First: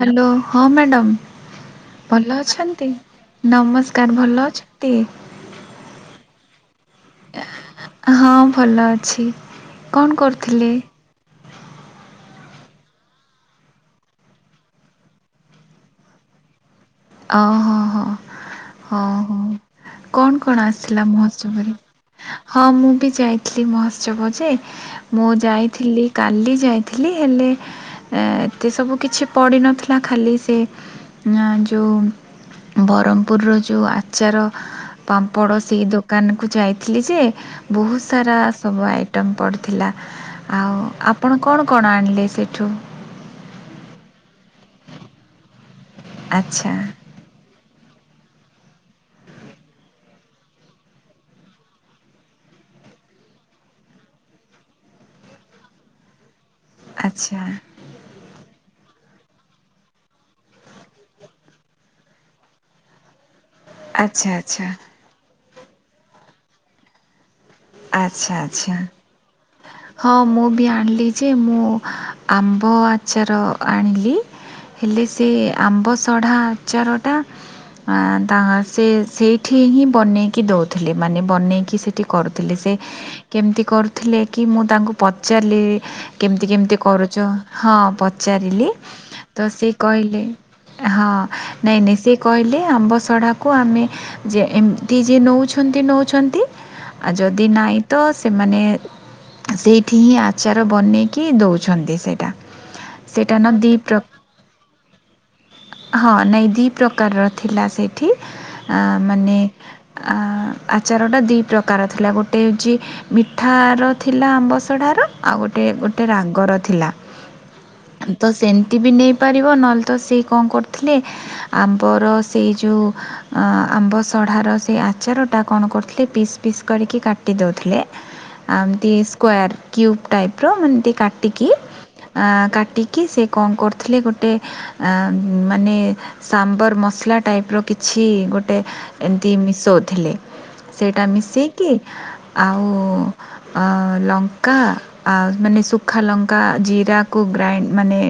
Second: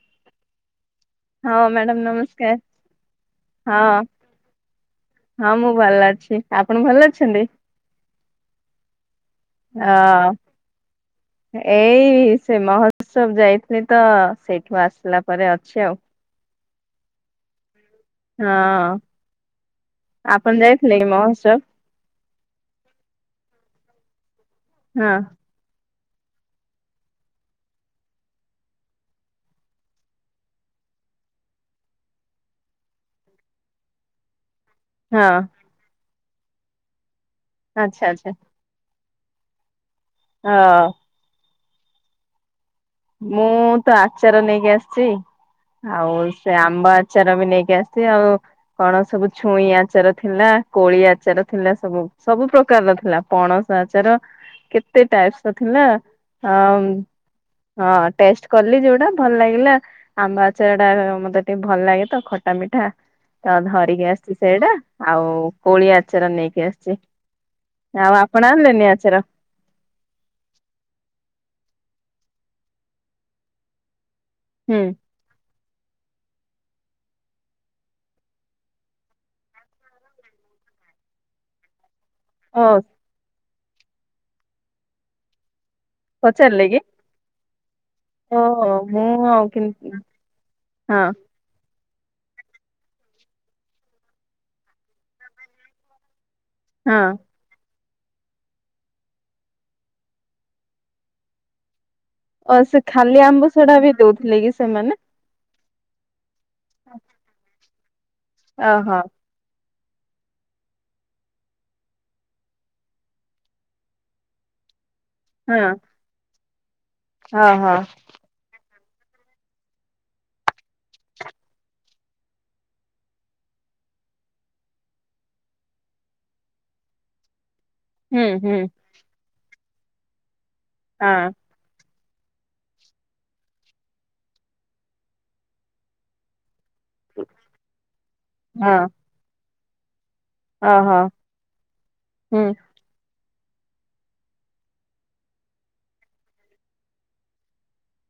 Hello ହଁ madam. ହଁ madam ଭଲ ନମସ୍କାର ଅଛନ୍ତି ହଁ ନମସ୍କାର ଭଲ ଅଛନ୍ତି? ହଁ ମୁଁ ଭଲ ଅଛି ଆପଣ ଭଲ ଅଛନ୍ତି? ହଁ ଭଲ ଅଛି। ଅ କଣ କରୁଥିଲେ? ଏଇ ସେ ମହୋତ୍ସବ ଯାଇଥିଲି ତ ସେଇଠୁ ଆସିଲା ପରେ ଅଛି ଆଉ। ଓ ହୋ ହୋ। ହଁ ହଁ। କଣ ଆପଣ କଣ ଯାଇଥିଲେ ଆସିଥିଲା କି ମହୋତ୍ସବ ମହୋତ୍ସବରେ ହଁ ମୁଁ ବି ଯାଇଥିଲି ମହୋତ୍ସବଜେ। ହଁ ମୁଁ ଯାଇଥିଲି। କାଲି ଯାଇଥିଲି ହେଲେ ଏତେ ସବୁ କିଛି ପଡ଼ିନଥିଲା ଖାଲି ସେ ଯେଉଁ ବ୍ରହ୍ମପୁରର ଯେଉଁ ଆଚାର ହଁ ପାମ୍ପଡ଼ ସେ ଦୋକା ଦୋକାନକୁ ଯାଇଥିଲି ଯେ- ବହୁତ ଆଚ୍ଛା ଆଚ୍ଛା। ସାରା ସବୁ ଆଇ। ଟଙ୍ଗ ପଡ଼ିୁଥିଲା। ଆଉ ହଁ ଆପଣ। କଣ କଣ ଆଣିଲେ ସେଇଠୁ ମୁଁ ତ ଆଚାର ନେଇକି ଆସିଛି। ଆଉ ସେ ଆଚ୍ଛା ଆମ୍ବ ଆଚାର ବି ନେଇକି। ଆସି ଆଉ କଣ ସବୁ ଛୁଇଁ ଆଚାର ଥିଲା କୋଳି ଆଚାର ଥିଲା ସବୁ ସବୁ ପ୍ରକାରର ଥିଲା ପଣସ ଆଚାର କେତେ ଟାଇପସ ର ଥିଲା। ହଁ। ଆଚ୍ଛା ହଁ ଟେଷ୍ଟ କଲି ଯୋଉଟା ଭଲ ଲାଗିଲା ଆମ୍ବା ଆଚାର ଟା ମତେ ଟିକେ ଭଲ ଲାଗେ ତ ଖଟା ମିଠା। ତ ଧରିକି ଆଚ୍ଛା ଆଚ୍ଛା ଆସିଛି ସେଇଟା ଆଉ। କୋଳିଆ ଆଚାର ନେଇକି ଆସିଛି। ଆଉ ଆଚ୍ଛା ଆପଣ ଆଚଛା ଆଣିଲେନି ଆଚାର ହଁ ମୁଁ ବି ଆଣିଲି ଯେ ମୁଁ। ଆମ୍ବ ଆଚାର ଆଣିଲି। ହୁଁ ହେଲେ ସେ ଆମ୍ବ ସଢ଼ା ଆଚାରଟା ତାଙ୍କ ସେ ସେଇଠି ହିଁ ବନେଇକି ଦେଉଥିଲେ ମାନେ ବନେଇକି ସେଇଠି କରୁଥିଲେ। ଥିଲେ ଓ ସେ କେମିତି କରୁଥିଲେ କି ମୁଁ ତାଙ୍କୁ ପଚାରିଲି। କେମତି ପଚାରିଲେ କେମିତି କି କରୁଛ। ହଁ।। ପଚାରିଲି ଓହୋ ମୁଁ ତ ଆଉ କି ସେ କହିଲେ, ହଁ, ନାହିଁ ନାହିଁ। ସେିକହିଲେ ଆମ୍ବ ସଢ଼ାକୁ ଆମେ ଯେ ଏମିତି ଯିଏ ନେଉଛନ୍ତି। ନଉଛନ୍ତି। ହଁ ଆଉ ଯଦି ନାଇଁ। ତ ସେମାନେ ସେଇଠି ହିଁ ଆଚାର ବନେଇକି ଦେଉଛନ୍ତି। ଅ ସେ ଖାଲି ଆମ୍ବୁ ସେଡା ବି ଦଉଥିଲେ କି ସେମାନେ। ହଁ ନାଇଁ। ଦୁଇ ପ୍ରକାରର ଥିଲା ସେଇ ଠିକ ଓହୋ ମାନେ ଅ ଆଚାର ଟା ଦ୍ୱି ପ୍ରକା ପ୍ରକାର ଥିଲା ଗୋଟେ ହଉଚି, ମିଠାର ଥିଲା ଆମ୍ବଶଢ଼ାର ଆଉ ଗୋଟେ ଗୋଟେ ରାଗର ଥିଲା। ହଁ ହଁ। ତ ସେମିତି ବି ନେଇପାରିବ ନହେଲେ ତ ସେ କଣ କରଥିଲେ, ଆମ୍ବର ସେଇ ଯଉଁ ଆମ୍ବ ସଢ଼ାର ସେଇ ଆଚାରଟା କଣ କରିଥିଲେ ପିସ୍ ପିସ୍ କରିକି କାଟି ଦଉ ଥିଲେ ହୁଁ ହୁଁ ଆମତି ସ୍କ୍ୱେର କ୍ୟୁବ ଟାଇପ। ଟାଇପ୍ ର ମନେ ଏମିତି ହଁ କାଟିିକି କାଟିକି ସେ କଣ କରୁଥିଲେ ଗୋଟେ ଏ ମାନେ ର ମସଲା ଟାଇପ ର କିଛି ଗୋଟେ ଏମିତି ଶୋଧିଲେ। ହ ହଁ। କି ହୁଁ ଆଉ ଆ ଲଙ୍କା ଆଉ ମାନେ ଶୁଖା ଲଙ୍କା ଜିରାକୁ ଗ୍ରାଇଣ୍ଡ ମାନେ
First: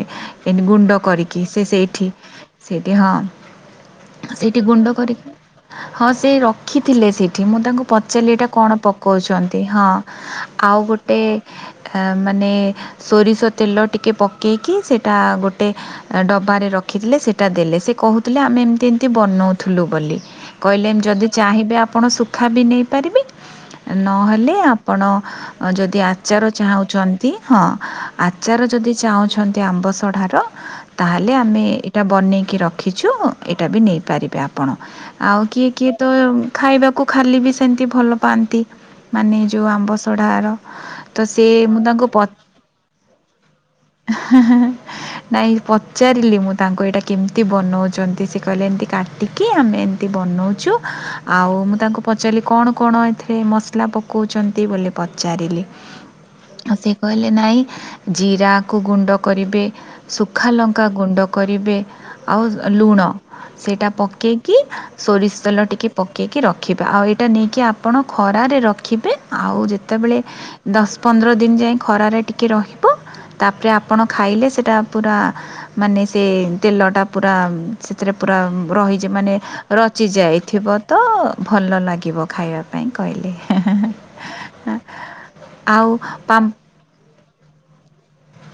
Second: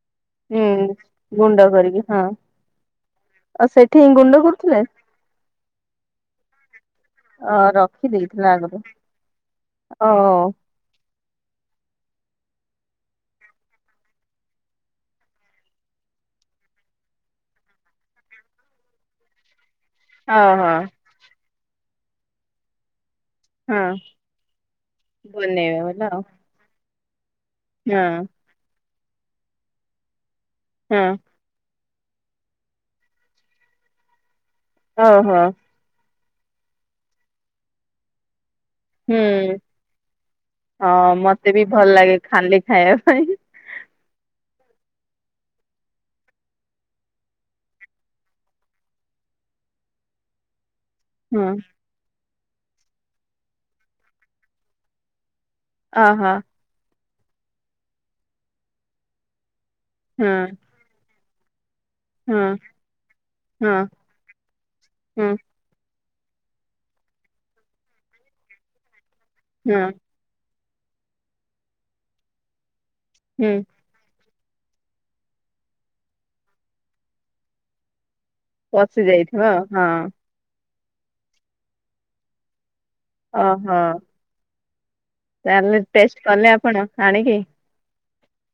ଏମି ଗୁଣ୍ଡ ହୁଁ କରିକି ସେ ଗୁଣ୍ଡ କରିକି ସେଇଠି ହଁ ସେଇଠି ହଁ ଆଉ ସେଠି ଗୁଣ୍ଡ ସେଇଠି କରୁଥିଲେ ଗୁଣ୍ଡ କରିକି ହଁ ସେଇ ର ଦେଖିଥିଲେ ସେଇଠି ଅ ମୁଁ ତାଙ୍କୁ ପ ସେଇଟା ରଖିଦେଇଥିଲା କଣ ଆଗରୁ ପକଉଛନ୍ତି ହଁ ଓ ଆଉ ଗୋଟ ଟେ ଏ ମାନେ ସୋରିଷ ତେଲ ଟିକେ ପକେଇକି ସେଇଟା ଗୋଟେ ଡବାରେ ରଖିଥିଲେ ସେଇଟା ଦେଲେ ସେ କହୁଥିଲେ ଆମେ ଏମିତି ଏମିତି ବନଉ ଥିଲୁ ବୋଲି ହଁ ହଁ କହିଲେ ଯଦି ଚାହିଁବେ ଆ ଆପଣ ସୁଖା ବି ନେଇ ପାରିବି। ହଁ ନହେଲେ ଆପଣ ବନେଇବା ଯଦି ବାଲା ଆଉ ଆଚାର ଚାହୁଁ ଜ ନ୍ତି ହଁ ଆଚାର ଯଦି ଚାହୁଁଛନ୍ତି ଆମ୍ବ ସଢ଼ାର ହଁ ତାହେଲେ ଆମେ ଏଟା ବନେଇକି ରଖିଚୁ, ଏଇଟା ବି ନେଇପାରିବେ ଆପ ପଣ ଓହୋ ଆଉ କିଏ କିଏ? ତ ଖାଇବାକୁ ଖାଲି ବି ସେମିତି ଭଲ ପାଆନ୍ତି। ହୁଁ ମାନେ ଯୋଉ ଆମ୍ବସଢାର ହଁ ତ ସେ ମତେ ବି ମୁଁ ଭଲ ତାଙ୍କୁ ଲାଗେ ପ, ଖାଲି ଖାଇବା ପାଇଁ ହେଁହେଁହେଁ। ନାଇଁ ପଚାରିଲି ମୁଁ ତାଙ୍କୁ ଏଇଟା କେମିତି ବନଉଛନ୍ତି ସେ କହିଲେ ଏମିତି କାଟିକି ଆମେ ଏମିତି ବନଉଛୁ। ହଁ ଆଉ ମୁଁ ତାଙ୍କୁ ପଚ୍ ଆକ୍ଚୁଆଲି କଣ କଣ ଏଥିରେ ମସଲା ପକଉଛନ୍ତି ବୋଲି ପଚ୍ ପାରିଲି ଓହୋ ଆଉ ସେ କହିଲେ ନାଇଁ ଜିରାକୁ ଗୁଣ୍ଡ କରିବେ। ହଁ ଶୁଖାଲଙ୍କା ଗୁଣ୍ଡ। କରିବେ। ଆଉ ହଁ ଲୁଣ, ହଁ ସେଇଟା ପକେଇକି ହଁ ସୋରିଷ ତେଲ ଟିକେ ପକେଇକି ରଖିବା ଆଉ ଏ ଏଇଟା ନେଇକି ଆପଣ ଖରାରେ ରଖିବେ। ଆଉ ହଁ ଯେତେବେଳେ ଦଶ ପନ୍ଦର ଦିନ ଯାଏ ଖରାରେ ଟିକିଏ ରହି ତ ହୁଁ ତାପରେ ଆପଣ ଖାଇଲେ ସେଟା ପୁରା ମାନେ ସେ ତେଲଟା ପୁରା ସେଥିରେ ପୁରା ପଶି ରହିଛି ମାନେ ଯାଇଥିବ ଆଉ ହଁ ରଚିଯାଇଥିବ। ତ ଭଲ ଲାଗେ। ଗିବ ଖାଇବା ପାଇଁ କହିଲେ ହେଁ-ହେଁ ଏଁ। ତା ହେଲେ ଟେଷ୍ଟ୍ କଲେ ଆପଣ, ଆଣିକି?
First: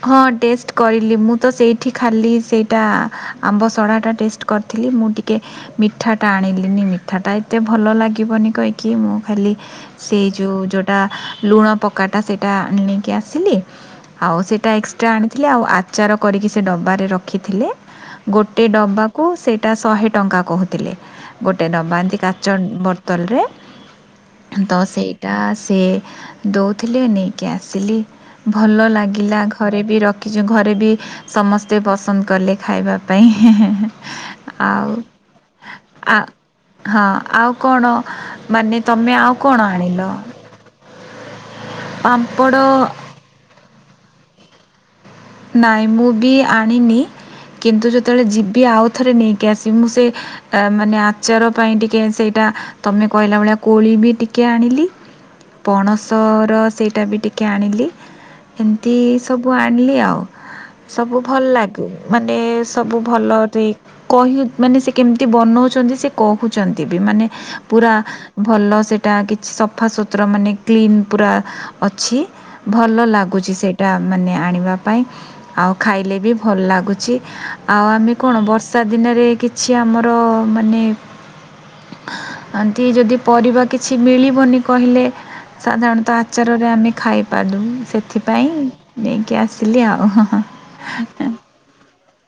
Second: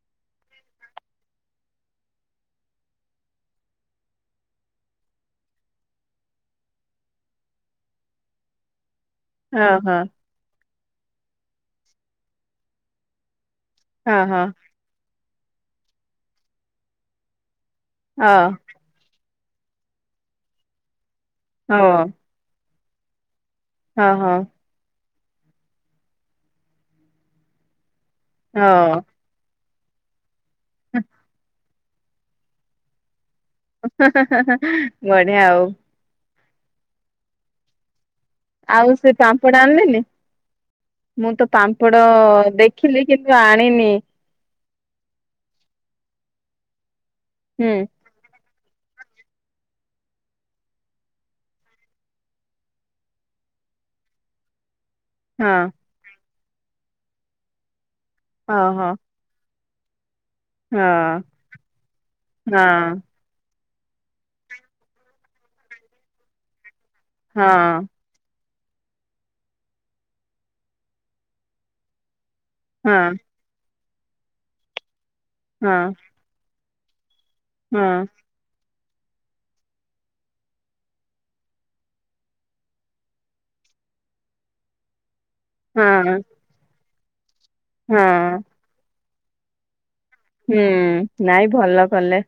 ହଁ ଟେଷ୍ଟ କରିଲି ମୁଁ ତ ସେଇଠି ଖାଲି ସେଇଟା ଆମ୍ବ ସଡ଼ାଟା ଟେଷ୍ଟ କରିଥିଲି ମୁଁ ଟିକେ ମିଠାଟା ଆଣିଲିନି ମିଠାଟା ଏତେ ଭଲ ଲାଗିବନି କହିକି ମୁଁ ଖାଲି ଓହୋ ସେଇ ଯୋଉ ଜ ତ ଲୁଣ ପକାଟା ସେଇଟା ନେଇକି ଆସିଲି। ହଁ ହଁ। ଆଣିଥିଲେ ଆଉ ଆଚାର କରିକି ସେ ଡବାରେ ରଖିଥିଲେ। ହଁ ଗୋଟେ ଡବା କୁ ସେଇଟା ଶହେ ଟଙ୍କା କହୁଥିଲେ। ଗୋଟେ ହଉ ଡବା ଏମତି କାଚ ବଟ୍ ବୋତଲରେ ହଁ ହଁ ତ ସେ ଟା ସେ ଦଉଥିଲେ ନେଇକି ଆସିଲି। ଭଲ ହଁ ଲାଗିଲା ଆଗ ଘରେ ବିର କିଛି ଘରେ ବି ସମସ୍ ତେ ପସନ୍ଦ କଲେ ଖାଇବା ପାଇଁ। ଆଉ ବଢିଆ ଆଉ ଆ ହଁ ଆଉ କଣ ମାନେ ଆଉ ସେ ତମେ ପାମ୍ପଡ କଣ ଆଣିଲ? ଆଣିଲିନି। ମୁଁ ତ ପାମ୍ପଡ଼ ପାମ୍ପଡ଼ ଦେଖିଲି କିନ୍ତୁ ଆଣିନି। ନାଇଁ ମୁଁ ବି ଆଣିନି। ହୁଁ କିନ୍ତୁ ଯେତେବେଳେ ଯି ବି ଆଉଥରେ ନେଇକି ଆସିମି। ମୁଁ ସେ ତ ମାନେ ଆଚାର ପାଇଁ ଟିକେ ସେଇଟା ତୋମେ କହିଲା ଭଳିଆ କୋଳି ବି ଟିକିଏ ଆଣିଲି। ହଁ ପଣସ ର ସେଇଟା ବି ଟିକିଏ ଆଣିଲି। ଓହୋ ଏମିତି ସବ କୁ ଆଣିନଲି ଆଉ। ହଁ ସବୁ ଭଲ ଲାଗେ। ମାନେ ସବୁ ହଁ ଭଲ ଟି କହି ମାନେ ସେ କେମିତି ବନଉଛନ୍ତି ସେ କହୁଚନ୍ ତି ବି ମାନେ ହଁ ପୁରା ଭଲ ସେଟା କିଛି ସଫା ସୁୁତୁରା ମାନେ କ୍ଲିନ୍ ପୁରା ଅଛି। ଭଲ ହଁ ଲାଗୁଛି ସେ ଟା ମାନେ ଆଣିବା ପାଇଁ ଆଉ ହଁ ଖାଇଲେ ବି ଭଲ ଲା ଉଛି ଆଉ ହଁ ଆମେ କଣ ବରସ ଷା ଦିନରେ କିଛି ଆମର ମାନେ ଆଣ୍ଟି ଯଦି ପରିବା କିଛି ମିଳିବନି କହିଲେ। ସାଧାରଣତଃ ହଁ ଆଚାରରେ ଆମେ ଖାଏ ପାଦୁମ୍ ହଁ ସେଥିପାଇଁ ନେଇକି ଆ ସିଲି ଆ ହୁଁ ନାଇଁ ଭଲ କଲେ।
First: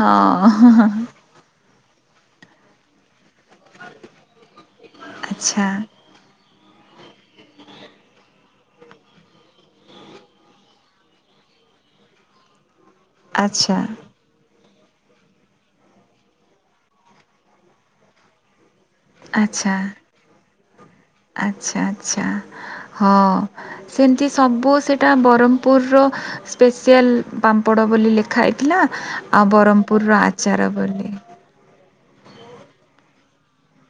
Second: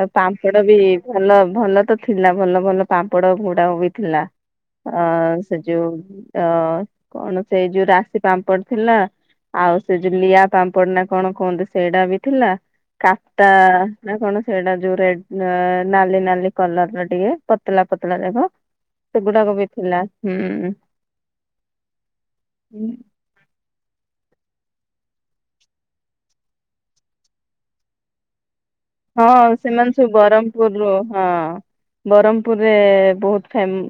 ଆଉ ପାମ୍ପଡ ବି ଭଲ ଭଲ ତ ଥିଲା ଭଲ ଭଲ ପାମ୍ପ ପଡ ଭୁଡା ବି ଥିଲା ଅ, ସେ ଆଚ୍ଛା ଯୋଉ ଉଁ, ତ କଣ ସେଇ ଯୋଉ ରାଶି ପାମ୍ପଡ ଥିଲା। ଆଉ ସେ ଯୋଉ ଲିଆ ପାମ୍ପଡ ନା କଣ କୁହନ୍ତୁ? ସେଇଟା ବି ଥିଲା। କାଟା ଆଚ୍ଛା ନା କଣ? ସେଇଟା ଯୋଉ ରେଡ ନାଲି ନାଲି କଲର ର ଟିକେ ପତଳା ପତଲା ଯାକ ଗୁଡ଼କ ବି ଥିଲା ହୁଁ । ଆଛା ଆଚଛା । ହୁଁ। ହଁ ସେମତି ସବୁ ସେଇଟା ବ୍ରହ୍ମପୁରର ସ୍ପେସିଆଲ ପାମ୍ପଡ଼ ବୋଲି ଲେଖା ହେଇ ହଁ ସେମାନେ ସବୁ ବ୍ରହମପୁରରୁୁ ହଁ ବୋଲି । ବ୍ରହ୍ମପୁରରେ ବହୁତ ଫେମ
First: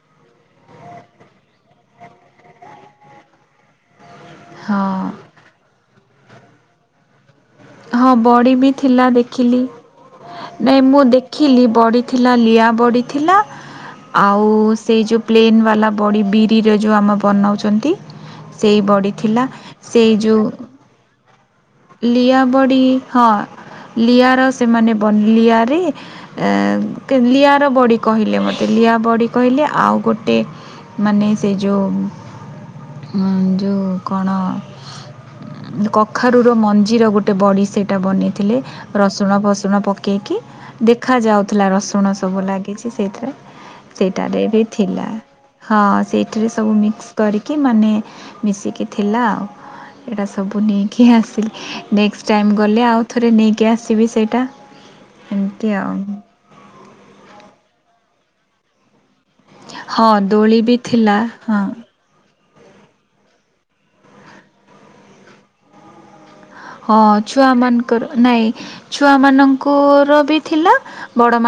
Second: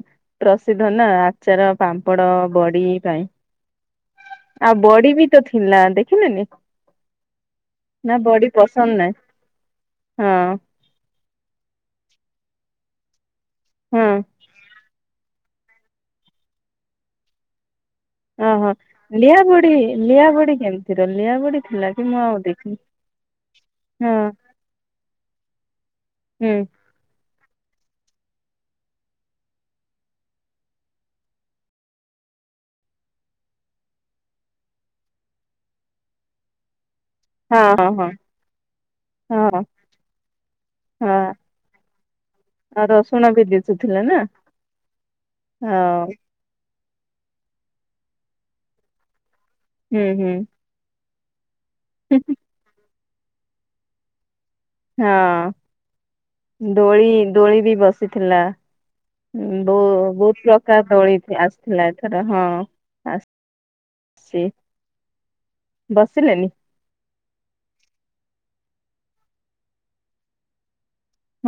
ପ୍ରସିଦ୍ଧ ନା ଆଚାର ପାମ୍ପଡ ବଡି ପାଇଁ । ଆଉ ହଁ ବଡି ବି ତ ଥିଲା ଦେ ବସିଲେଣି । ହଁ ବଡ଼ି ବି ଥିଲା ଦେଖିଲି ହଁ । ନାଇଁ ମୁଁ ଦେଖିଲି ବଢିଥିଲା ଲିଆ ବଢ଼ିଥିଲା ହଁ ଆଉ ସେ ଯୋଉ ପ୍ଲେନ୍ ବା କଲା ବଡ଼ି ବିରିରେ ଯେଉଁ ଆମେ ବନାଉଛନ୍ତି । ଓହୋ ଲିଆ ବଢ଼ି ଲିଆ ଯେଉଁ ବୁଢ କେମିତିର ଲିଆ ବୁଡି ଲିଆ ବଡି ହଁ ହଁ ଲିଆର ସେମାନେ ଲିଆରେ ହୁଁ ଲିଆର ବଡି । କହିଲେ ମତେ ଲିଆ ବଡି କହିଲେ ଆଉ ଗୋଟେ ମାନେ ସେ ଯୋଉ ଯୋଉ କଣ କଖାରୁ ମଞ୍ଚ ଜିର ଗୋଟେ ହଁ ବଡ଼ି ହଁ ସେଇଟା ହଁ ବନେଇଥିଲେ ରସୁଣ ହଁ ଫସୁଣ ପକେଇକି ହଁ ଦେଖାଯାଉଥିଲା ରସୁଣ ସବୁ ଆଉ ଲାଗିଛି ରସୁଣ ସେଇଥିରେ ବି ଦିଶୁଥିଲା ନା ସେଇଟାରେ ବି ଥିଲା ହଁ ସେଇଥିରେ ସବୁ ମିକ୍ସ କରିକି ମାନେ ମିଶିକି ଥିଲା ଆଉ ହୁଁ । ଏଇଟା ହୁଁ ସବୁ ନେଇକି ଆ ନେକ୍ସଟ ହୁଁ, ଟାଇମ୍ ଗଲେ ଆଉ ଥରେ ନେଇକି ଆସିବି ସେଇଟା ହଁ ଏମିତି ଆଉ ଡୋଳି ଡୋଳି ବି ବସ ଥିଲା । ହଁ ବହୁ ହଁ ବହୁତ ଦୋଳି ବି ପ୍ରକାର ଥିଲା ଦୋଳି ହଁ। ଆସିଥିଲା ଏଥର ହଁ । ସିଏ ବସିଲେନି । ହଁ ଛୁଆ ମାନଙ୍କର ନାଇଁ ଛୁଆ ମାନଙ୍କର ବି ଥିଲା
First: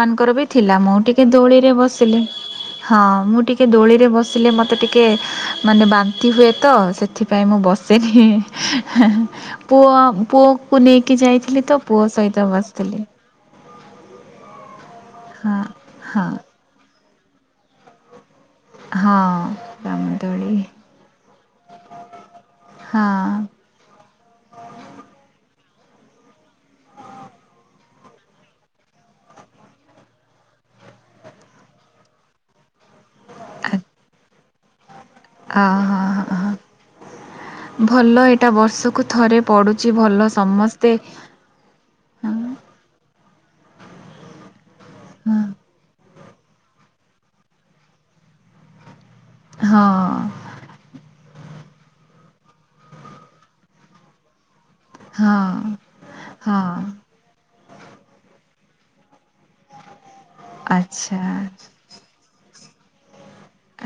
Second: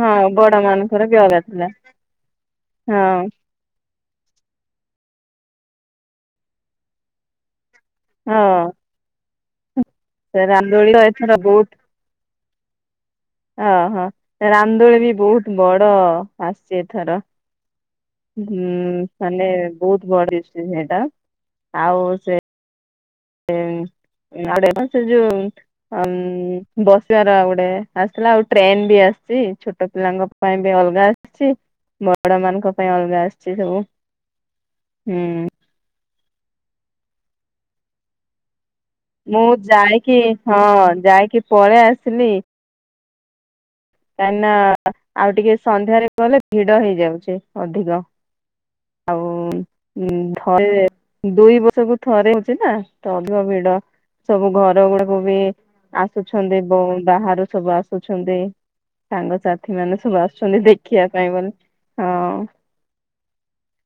ହଁ ବି ବଡ ଥିଲା ମୁଁ ମାନଙ୍କର ବି ଟିକେ ଅଲଗା ଥିଲା ଦୋଳିରେ ବସିଲି ହଁ ମୁଁ ଟିକିଏ ଦୋଳିରେ ବସିଲେ ମୋତେ ଟି ଟେ ମାନେ ବାନ୍ତି ହୁଏ ତ ସେଥିପାଇଁ ମୁଁ ବସି ସେ। ହଁ। [unintelligible] ପୁଅ ସେ ପୁଅକୁ ରାମଦୋଳି ତ ନେଇକି ଏଥର ଯାଇଥିଲି ତ ପୁଅ ସହିତ ତ ବସିଥିଲି। ଅ ହ ରାମ ରେ ବି ବହୁତ ହଁ। ବଡ ହଁ ଆସିଛି ଏଥର ହୁଁ ହଁ ସାନେ ବହୁତ ବଡ ରାମଦୋଳି ଦିଶୁଛି ସେଇଟା। ଆଉ ସେ ହଁ। ଆଉ ଗୋଟେ [unintelligible] ସେ ଯୋଉ ଅ ଉଁ ବସିବାର ଆଉ ଗୋଟେ ଆସଥିଲା ଆଉ ଟ୍ରେନ ବି ଆସିଛି ଛୋଟ ପିଲାଙ୍କ ପାଇଁ ବି ଅଲଗା ଆସିଛି ବଡମାନଙ୍କ ପାଇଁ ଅଲଗା ଆସ ସିଚି ସବୁ ହୁଁ। ଅ ହ ହ ହ ଭଲ ଏଇଟା ବର୍ଷକ ମୁଁ ଯାଇକି ହଁ ଯାଇକି ପଳେଇ ଆସିଲି ହଁ କାହିଁ ନା ଆଉ ହଁ ଟିକେ ସନ୍ଧ୍ୟାରେ ନ ହେଲେ ଭିଡ ହେଇଯାଉଛି ଅଧିକ ଆଉ ହଁ। ଧରେ ଦୁଇ ବର୍ଷକୁୁ ଥରେ ହଉଛି ନା ତ ଅଧିକ ଭିଡ ସବୁ ଘ ର ଗୁଡା କୁ ବି ହଁ, ଆସୁଛନ୍ତି ହଁ, ଏବଂ ବାହାରୁ ସବୁ ଆସୁଛନ୍ତି ସାଙ୍ଗସାଥିମାନେ ସବୁ ଆସ ଛନ୍ତି ଦେଖିବା ଆଚ୍ଛା, ପାଇଁ ବୋଲି ହଁ।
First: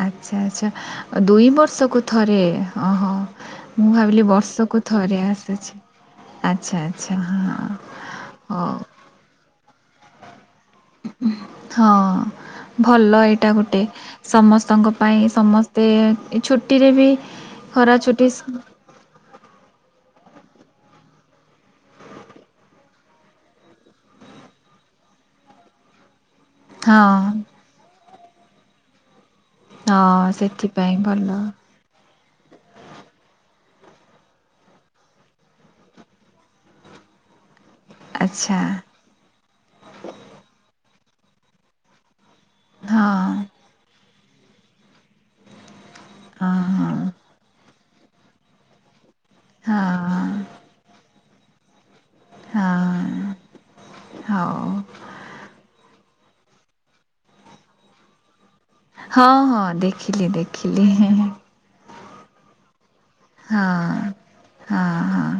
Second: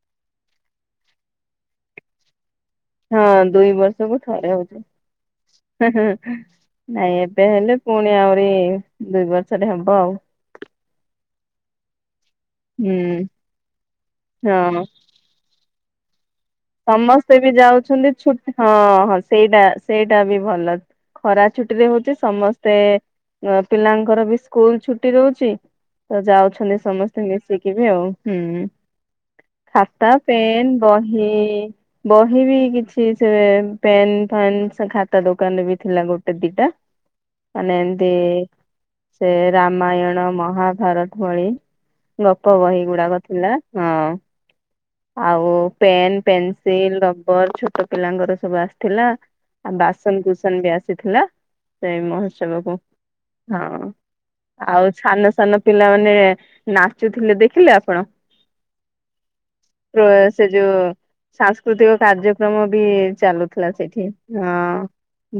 ଆଛା ଆଚ୍ଛା ଦୁଇ ବର୍ଷକୁ ଥରେ? ଓହୋ ହଁ ଦୁଇ ମୁଁ ବର୍ଷକୁ ଭାବିଲି ଥରେ ବର୍ଷକୁ ହଉଛି ଥରେ ଆସୁଛି। ଆଚ୍ଛା, ଆଚ୍ଛା, ନାଇଁ ଏବେ ହଁ, ହେଲେ ପୁଣି ଆଉରି ହଉ, ଦୁଇ ବ ର୍ଷରେ ହବ ଆଉ। ହଁ ହୁଁ ଭଲ ଏଇଟା ଗୋଟେ ହଁ ସମସ୍ତଙ୍କ ପାଇଁ ସମ ସ୍ତେ ସମସ୍ତେ ବି ଯାଉଛନ୍ତି ଛୁଟ୍ ସ- ହଁ ହଁ ସେଇଟା ସେଇଟା ବି ଭଲ ଖରା ଛୁଟିରେ ହଉଛି ସମସ୍ତେ ଅ ପିଲାଙ୍କର ବି ସ୍କୁଲ ଛୁଟି ରହୁଛି ତ ଯାଉଛନ୍ତି ହଁ, ସମସ୍ତେ ମିଶିକି ବି ଆଉ ହୁଁ। ଖାତା, ହଁ ପେନ୍, ସେଥିପାଇଁ ଭଲ। ବହି ବହି ବି କିଛି ସେ ପେନ୍, ଫେନ୍ ସେ ଖାତା ଦୋକାନରେ ବି ଥିଲା ଗୋଟେ ଦିଟା। ମାନେ ଏମିତି ଆଚ୍ଛା, ସେ ରାମାୟଣ ମହା ଭାରତ ଭଳି ଗପ ବହି ହଁ, ଗୁଡାକ ଥିଲା ହଁ। ଆଉ ପେନ୍ ହଁ, ପେନ୍ସିଲ ରବର ଛୋଟ ପିଲାଙ୍କର ସବୁ ଆସିଥିଲା। ହଁ, ଆଉ ହଁ, ବାସନ କୁସନ ବି ଆସିଥିଲା। ସେଇ ମହୋତ୍ସବକୁ। ହଁ। ହଁ ହଉ, ଆଉ ସାନ ସାନ ପିଲା ମାନେ ନାଚୁଥିଲେ, ଦେଖିଲେ ଆପଣ ହଁ ହଁ ପ୍ରୋ ଦେଖିଲି ସେ ଯୋଉ ଦେଖିଲି। ସାଂସ୍କୃତିକ କାର୍ଯ୍ୟକ୍ରମ ବି ଚାଲୁଥିଲା ହଁ ସେଇଠି। ହଁ,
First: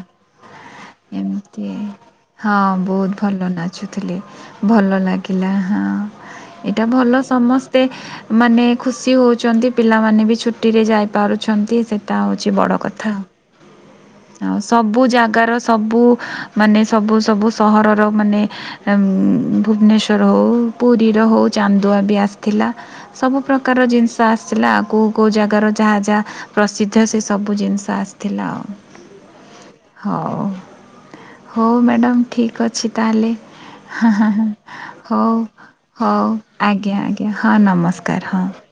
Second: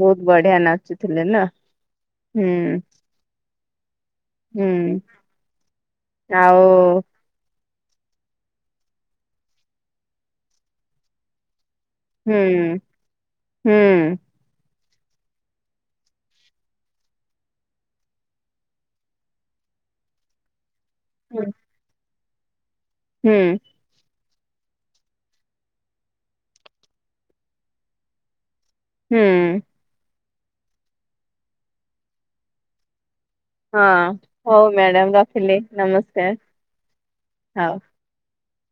ବହୁତ ବଢିଆ ନାଚ ମିତି, ହଁ ବହୁତ ଭଲ ନାଚୁଥିଲେ ହୁଁ ।ଭଲ ଲାଗିଲା। ହଁ, ଆଉ ଏଇଟା ଭଲ ସମସ୍ତ- ଏତେ ମାନେ, ଖୁସି ହଉଚନ୍ତି। ପିଲାମାନେ ବି ଛୁଟି ରେ ଯାଇ ପାରୁଛନ୍ତି ସେଇଟା ହୁଁ ହଉଚି ବଡ଼ କଥା। ହୁଁ ଆଉ ସବୁ ଜାଗାର ସବୁ ମାନେ ସବୁ ସବୁ ସହରର ମାନେ ଭୁବନେଶ୍ୱର ହଉ ପୁରୀର ହୁଁ ହଉ ଚାନ୍ଦୁଆ ବି ଆସ ଥିଲା । ହୁଁ ସବୁ ପ୍ରକାର ଜିନିଷ ଆସିଥିଲା ଆଉ କେଉଁ କେଉଁ ଜାଗାର ଯାହା ଯାହା ପ୍ରସିଦ୍ଧ ସେ ସବୁ ଜିନିଷ ଆସିଥିଲା ଆଉ। ହୁଁ। ହଉ ହଉ ମ୍ୟାଡ଼ମ୍ ଠିକ୍ ଅଛି ତାହେଲେ। ହଁ ହ ହ ହ ହଉ ମ୍ୟାଡାମ ହଉ ରଖିଲି ହଉ ନମସ୍କାର ଆଜ୍ଞା ଆଜ୍ଞା ହଁ ହଉ। ନମସ୍କାର ହଁ ।